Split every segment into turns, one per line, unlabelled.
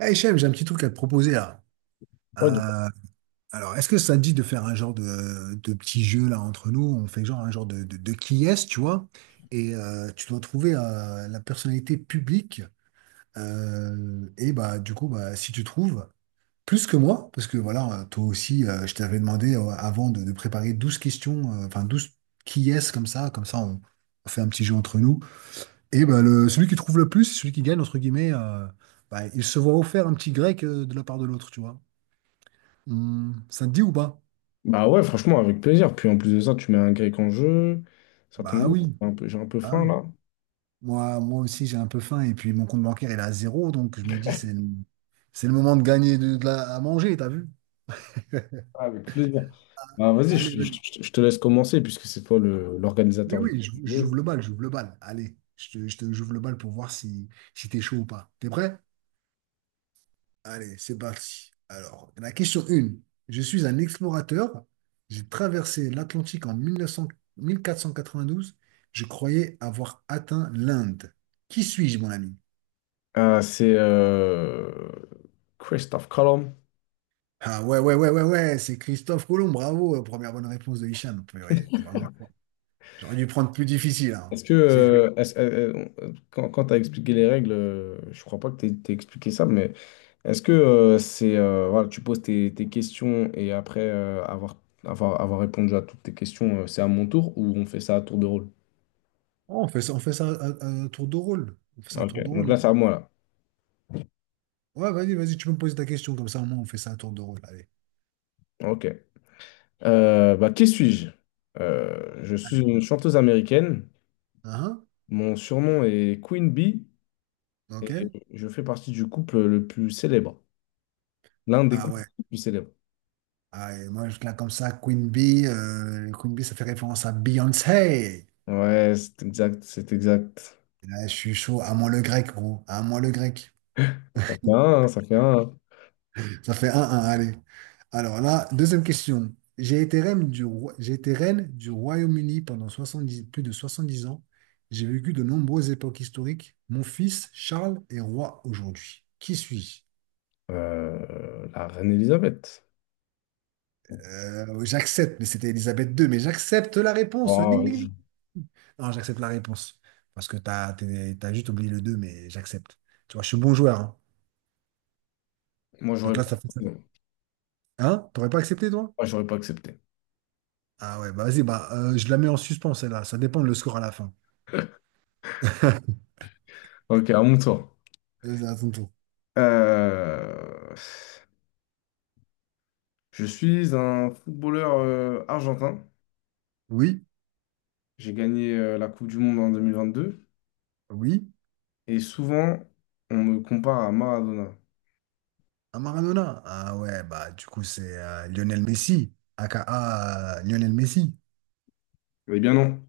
Eh Hichem, j'ai un petit truc à te proposer là.
Ouais,
Euh, alors, est-ce que ça te dit de faire un genre de petit jeu là entre nous? On fait genre un genre de qui est-ce, tu vois? Et tu dois trouver la personnalité publique. Et bah du coup, bah, si tu trouves plus que moi, parce que voilà, toi aussi, je t'avais demandé avant de préparer 12 questions, enfin 12 qui est-ce comme ça on fait un petit jeu entre nous. Et bah le, celui qui trouve le plus, celui qui gagne, entre guillemets, bah, il se voit offert un petit grec de la part de l'autre, tu vois? Hmm, ça te dit ou pas?
bah ouais, franchement, avec plaisir. Puis en plus de ça, tu mets un grec en jeu. Ça tombe
Bah
bien,
oui,
j'ai un peu
ah
faim
oui.
là.
Moi aussi, j'ai un peu faim et puis mon compte bancaire, il est à zéro, donc je me dis, c'est le moment de gagner à manger, t'as vu?
Ah, avec plaisir. Bah vas-y,
Allez, vas-y.
je te laisse commencer puisque c'est toi
Oui,
l'organisateur du
oui, j'ouvre
jeu.
le bal, j'ouvre le bal. Allez, j'ouvre le bal pour voir si, si t'es chaud ou pas. T'es prêt? Allez, c'est parti. Alors, la question 1. Je suis un explorateur. J'ai traversé l'Atlantique en mille neuf cent quatre cent quatre-vingt-douze. Je croyais avoir atteint l'Inde. Qui suis-je, mon ami?
Ah, c'est Christophe Colomb.
Ah ouais, ouais, ouais, ouais, ouais, c'est Christophe Colomb, bravo, première bonne réponse de Hicham. Purée, t'es vraiment fort. J'aurais dû prendre plus difficile, hein.
Est-ce que,
C'est chaud.
euh, est-ce- euh, quand tu as expliqué les règles, je crois pas que tu t'aies expliqué ça, mais est-ce que c'est voilà, tu poses tes questions et après avoir répondu à toutes tes questions, c'est à mon tour ou on fait ça à tour de rôle?
Oh, on fait ça à tour de rôle. On fait ça un
Ok,
tour de
donc
rôle,
là,
hein.
c'est à moi, là.
Ouais, vas-y, tu peux me poser ta question, comme ça au moins on fait ça un tour de rôle. Allez.
Ok. Bah, qui suis-je? Je suis une
Allez.
chanteuse américaine.
Hein,
Mon surnom est Queen Bee
hein, ok.
et je fais partie du couple le plus célèbre. L'un des
Ah
couples
ouais.
les plus célèbres.
Ah, et moi, je là comme ça, Queen Bee, ça fait référence à Beyoncé.
Ouais, c'est exact, c'est exact.
Et là, je suis chaud, à moi le grec, gros. À moi le grec.
Ça fait un, hein, ça fait un, hein.
Ça fait un un. Allez. Alors là, deuxième question. J'ai été reine du Royaume-Uni pendant 70 plus de 70 ans. J'ai vécu de nombreuses époques historiques. Mon fils, Charles, est roi aujourd'hui. Qui suis-je?
La reine Elisabeth.
J'accepte, mais c'était Elisabeth II, mais j'accepte la réponse.
Oh,
Ding,
oui.
ding, ding. Non, j'accepte la réponse. Parce que t'as juste oublié le 2, mais j'accepte. Tu vois, je suis bon joueur, hein.
Moi,
Donc
j'aurais
là,
pas,
ça fait ça.
non.
Hein? T'aurais pas accepté, toi?
Moi, j'aurais pas accepté.
Ah ouais, bah vas-y, bah, je la mets en suspens, celle-là. Ça dépend de le score à la fin.
Ok, à mon tour.
À ton tour.
Euh, Je suis un footballeur argentin.
Oui,
J'ai gagné la Coupe du Monde en 2022.
oui,
Et souvent, on me compare à Maradona.
à Maradona. Ah ouais, bah du coup c'est Lionel Messi, aka Lionel Messi.
Eh bien non.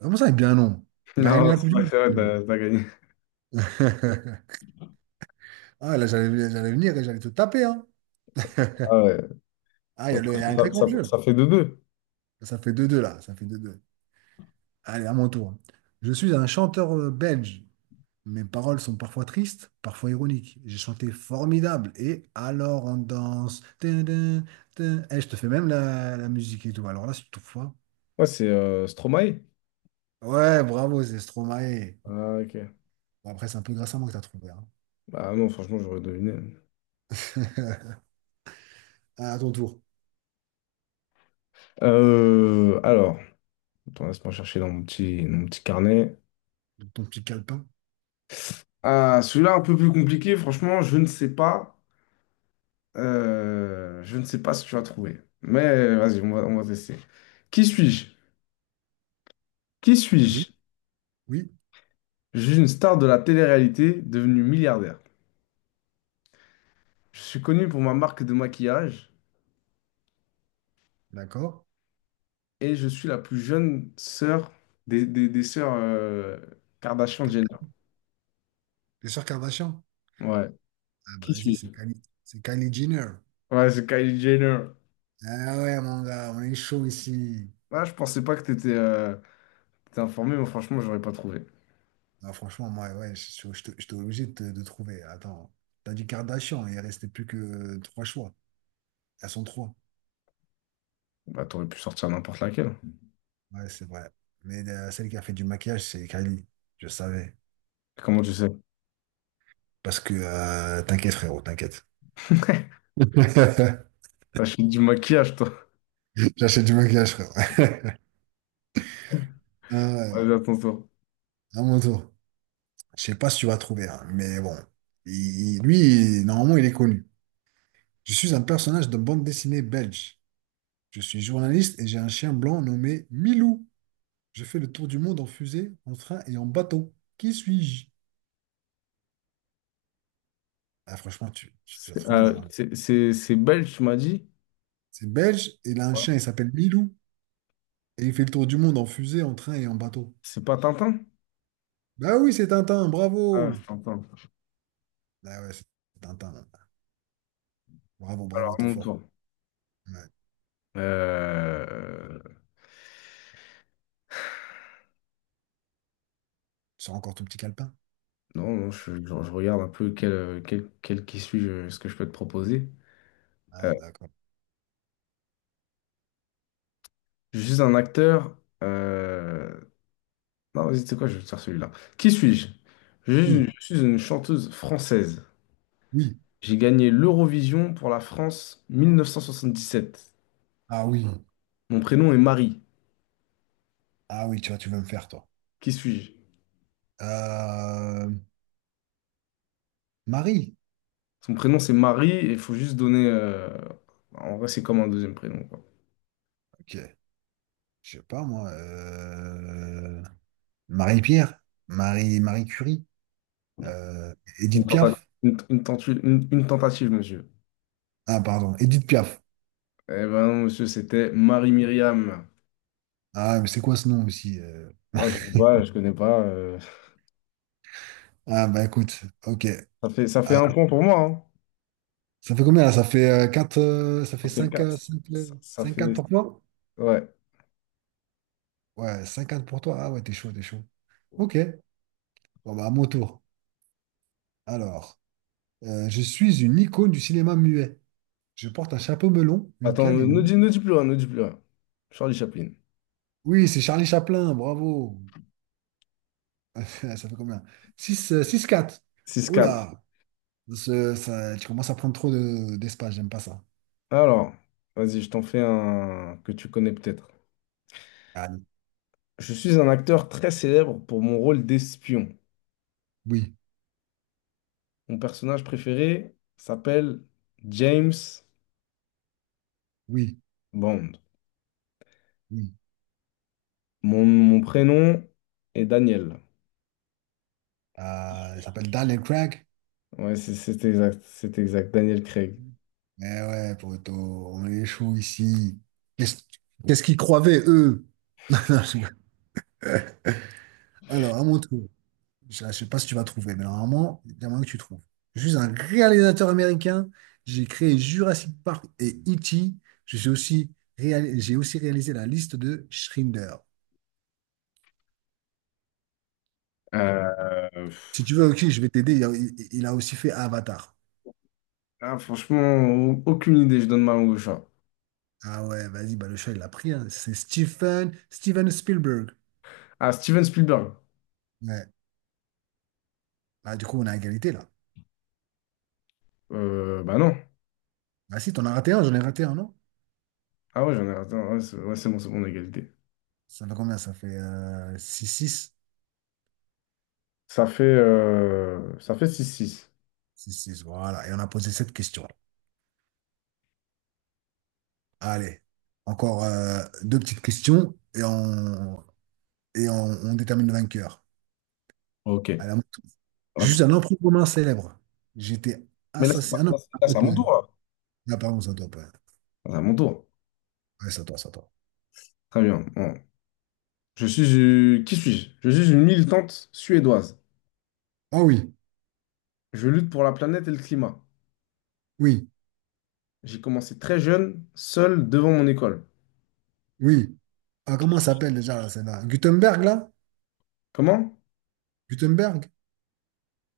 Comment ça, il est bien non? Il a gagné
Non,
la Coupe du
c'est vrai,
Monde.
t'as gagné.
Ah là, j'allais venir et j'allais te taper. Hein.
Ah ouais.
Ah,
Donc,
il y a un grec en jeu là.
ça fait 2-2.
Ça fait deux deux là, ça fait deux deux. Allez, à mon tour. Je suis un chanteur belge. Mes paroles sont parfois tristes, parfois ironiques. J'ai chanté Formidable et Alors on danse. Tin, tin, tin. Eh, je te fais même la musique et tout. Alors là, c'est tout fois.
Ouais, c'est Stromae.
Ouais, bravo, c'est Stromae.
Ah, ok.
Bon, après, c'est un peu grâce à moi que t'as trouvé, hein.
Bah non, franchement, j'aurais deviné.
À ton tour.
Alors, attends, laisse-moi chercher dans mon petit carnet.
Ton petit calepin.
Ah, celui-là, un peu plus compliqué, franchement, je ne sais pas. Je ne sais pas si tu as trouvé. Mais vas-y, on va tester. Qui suis-je? Qui
Oui,
suis-je?
oui,
Je suis une star de la télé-réalité devenue milliardaire. Je suis connue pour ma marque de maquillage
d'accord.
et je suis la plus jeune sœur des sœurs Kardashian-Jenner.
T'es sûr Kardashian?
Ouais,
Ah bah vas-y, c'est Kylie Jenner.
ouais, c'est Kylie Jenner.
Ah ouais, mon gars, on est chaud ici.
Ah, je pensais pas que t'étais informé, mais franchement, j'aurais pas trouvé.
Ah, franchement, moi, ouais, j'étais obligé de trouver. Attends, t'as dit Kardashian, il restait plus que trois choix. Elles sont trois.
Bah, t'aurais pu sortir n'importe laquelle.
Ouais, c'est vrai. Mais celle qui a fait du maquillage, c'est Kylie. Je savais.
Comment tu sais?
Parce que, t'inquiète, frérot, t'inquiète.
T'achètes du maquillage, toi.
J'achète du maquillage, frérot. Ah
Allez,
ouais,
à ton tour.
à mon tour. Je sais pas si tu vas trouver, hein, mais bon. Il- lui, normalement, il est connu. Je suis un personnage de bande dessinée belge. Je suis journaliste et j'ai un chien blanc nommé Milou. J'ai fait le tour du monde en fusée, en train et en bateau. Qui suis-je? Ah, franchement, tu l'as trouvé normalement.
C'est belge, tu m'as dit?
C'est belge, et il a un
Ouais.
chien, il s'appelle Milou, et il fait le tour du monde en fusée, en train et en bateau.
C'est pas Tintin?
Bah oui, c'est Tintin,
Ah,
bravo!
c'est Tintin.
Ah ouais, c'est Tintin là. Bravo,
Alors,
bravo, t'es
mon
fort.
tour.
Ouais.
Euh,
Tu sors encore ton petit calepin?
Non, non, je regarde un peu quel qui suis je ce que je peux te proposer. Euh,
Ah, d'accord.
je suis un acteur. euh, Non, vas-y, tu sais quoi, je vais te faire celui-là. Qui suis-je? Je, suis
Oui,
je suis une chanteuse française.
oui.
J'ai gagné l'Eurovision pour la France 1977.
Ah oui.
Mon prénom est Marie.
Ah oui, tu vois, tu veux me faire, toi.
Qui suis-je?
Euh, Marie.
Son prénom c'est Marie et il faut juste donner. En vrai, c'est comme un deuxième prénom, quoi.
Ok. Je sais pas, moi. Marie-Pierre. Marie Curie. Euh,
Une
Edith
tentative,
Piaf?
une tentative, monsieur.
Ah, pardon, Edith Piaf.
Eh ben non, monsieur, c'était Marie-Myriam.
Ah, mais c'est quoi ce nom aussi?
Moi, je sais pas, je connais pas.
Ah, bah écoute, ok.
Ça fait
Ah,
un point pour moi, hein.
ça fait combien là? Ça fait ça fait
Ça fait
5,
quatre. Ça
5
fait.
4 pour toi?
Ouais.
Ouais, 5 4 pour toi. Ah ouais, t'es chaud, t'es chaud. Ok, bon bah à mon tour. Alors, je suis une icône du cinéma muet. Je porte un chapeau melon, une
Attends,
canne et
ne
une...
dis, ne dis plus rien, ne dis plus rien. Charlie Chaplin.
Oui, c'est Charlie Chaplin, bravo. Ça fait combien? 6, 6 4.
Six
Oh
quatre.
là, tu commences à prendre trop d'espace, j'aime pas ça.
Alors, vas-y, je t'en fais un que tu connais peut-être.
Ah,
Je suis un acteur très célèbre pour mon rôle d'espion.
oui,
Mon personnage préféré s'appelle James
oui,
Bond.
oui.
Mon prénom est Daniel.
Il s'appelle Daniel Craig.
Ouais, c'est exact, Daniel Craig.
Mais ouais, poto, on est chaud ici. Qu'est-ce qu'est-ce qu'ils croyaient, eux? Non, je rigole. Alors, à mon tour. Je ne sais pas si tu vas trouver, mais normalement, il y a moyen que tu trouves. Je suis un réalisateur américain. J'ai créé Jurassic Park et E.T. Je suis aussi réal- j'ai aussi réalisé La Liste de Schindler.
Euh,
Si tu
pff,
veux, ok, je vais t'aider. Il a aussi fait Avatar.
ah, franchement, aucune idée, je donne ma langue au chat.
Ah ouais, vas-y, bah, le chat, il l'a pris, hein. C'est Steven Spielberg.
Ah, Steven Spielberg.
Ouais. Ah, du coup, on est à égalité là.
Bah non.
Ah si, t'en as raté un, j'en ai raté un, non?
Ah ouais, j'en ai. Attends, ouais, c'est bon, on a égalité.
Ça fait combien? Ça fait six six
Ça fait 6-6.
six 6, voilà. Et on a posé cette question. Allez, encore deux petites questions et on détermine le vainqueur.
Ok.
Allez, à la-
Ah,
juste un emprunt commun célèbre. J'étais
Mais là, c'est
assassiné.
pas,
Ah non,
là,
ça peut
c'est à mon
poser.
tour, là.
Ah, pardon, c'est à toi, pardon.
C'est à mon tour.
Ouais, c'est à toi, c'est à toi.
Très bien. Bon. Je suis. Qui suis-je? Je suis une militante suédoise.
Ah oui,
Je lutte pour la planète et le climat.
oui,
J'ai commencé très jeune, seul, devant mon école.
oui. Ah, comment ça s'appelle déjà là, celle-là? Gutenberg, là?
Comment?
Gutenberg?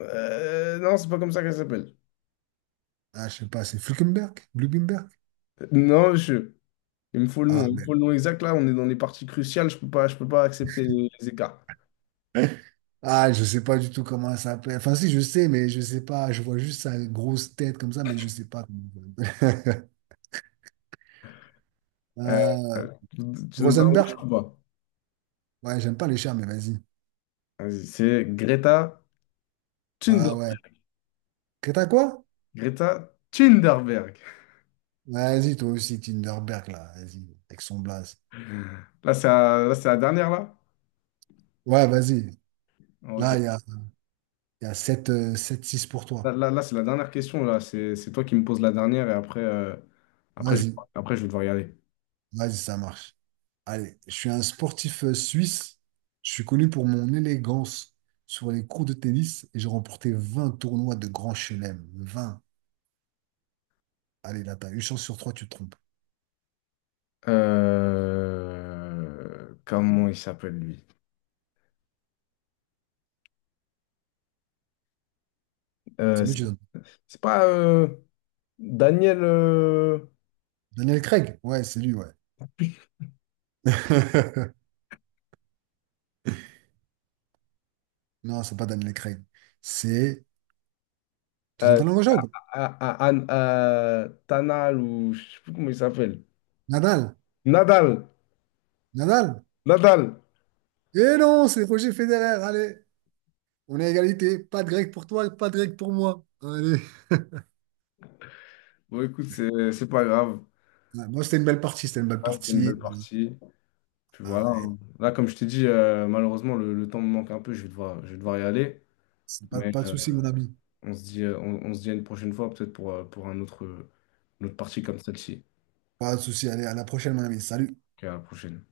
Non, c'est pas comme ça qu'elle s'appelle.
Ah, je sais pas, c'est Fluckenberg? Blumenberg?
Non, monsieur. Il me faut le
Ah,
nom. Il me faut le nom exact. Là, on est dans des parties cruciales. Je peux pas accepter les écarts.
ah, je sais pas du tout comment elle s'appelle. Enfin, si, je sais, mais je sais pas. Je vois juste sa grosse tête comme ça, mais je sais pas comment elle s'appelle.
Euh,
Euh,
euh, Tu donnes un rouge ou
Rosenberg?
pas?
Ouais, j'aime pas les chats, mais vas-y.
Vas-y, c'est Greta
Ah
Thunberg.
ouais. Que t'as quoi?
Greta Thunberg.
Vas-y, toi aussi, Tinderberg, là. Vas-y, avec son blaze.
Là, c'est la dernière, là?
Ouais, vas-y.
Ah,
Là,
Ok.
il y a 7, 7-6 pour
Là,
toi.
là, là, c'est la dernière question, là. C'est toi qui me poses la dernière et après, je,
Vas-y,
après, je vais devoir y aller.
vas-y, ça marche. Allez, je suis un sportif suisse. Je suis connu pour mon élégance sur les cours de tennis et j'ai remporté 20 tournois de Grand Chelem. 20. Allez, là, t'as une chance sur trois, tu te trompes.
Comment il s'appelle, lui? Euh,
C'est mieux,
c'est
tu donnes.
c'est pas Daniel.
Daniel Craig? Ouais, c'est lui, ouais. Non, c'est pas Daniel Craig. C'est. Tu donnes
Euh,
ta langue au chat ou pas?
Tanal ou je sais plus comment il s'appelle.
Nadal.
Nadal.
Nadal.
Nadal.
Eh non, c'est Roger Federer. Allez, on est à égalité. Pas de grec pour toi, pas de grec pour moi. Allez.
Bon, écoute, c'est pas grave.
Ouais, moi, c'était une belle partie. C'était une belle
Ah, c'était une
partie.
belle partie. Puis voilà,
Ah, et
hein. Là, comme je t'ai dit, malheureusement, le temps me manque un peu. Je vais devoir y aller.
c'est pas,
Mais
pas de souci, mon ami.
on se dit, on se dit à une prochaine fois, peut-être pour un autre, une autre partie comme celle-ci.
Pas de souci. Allez, à la prochaine, mon ami. Salut.
Ok, à la prochaine.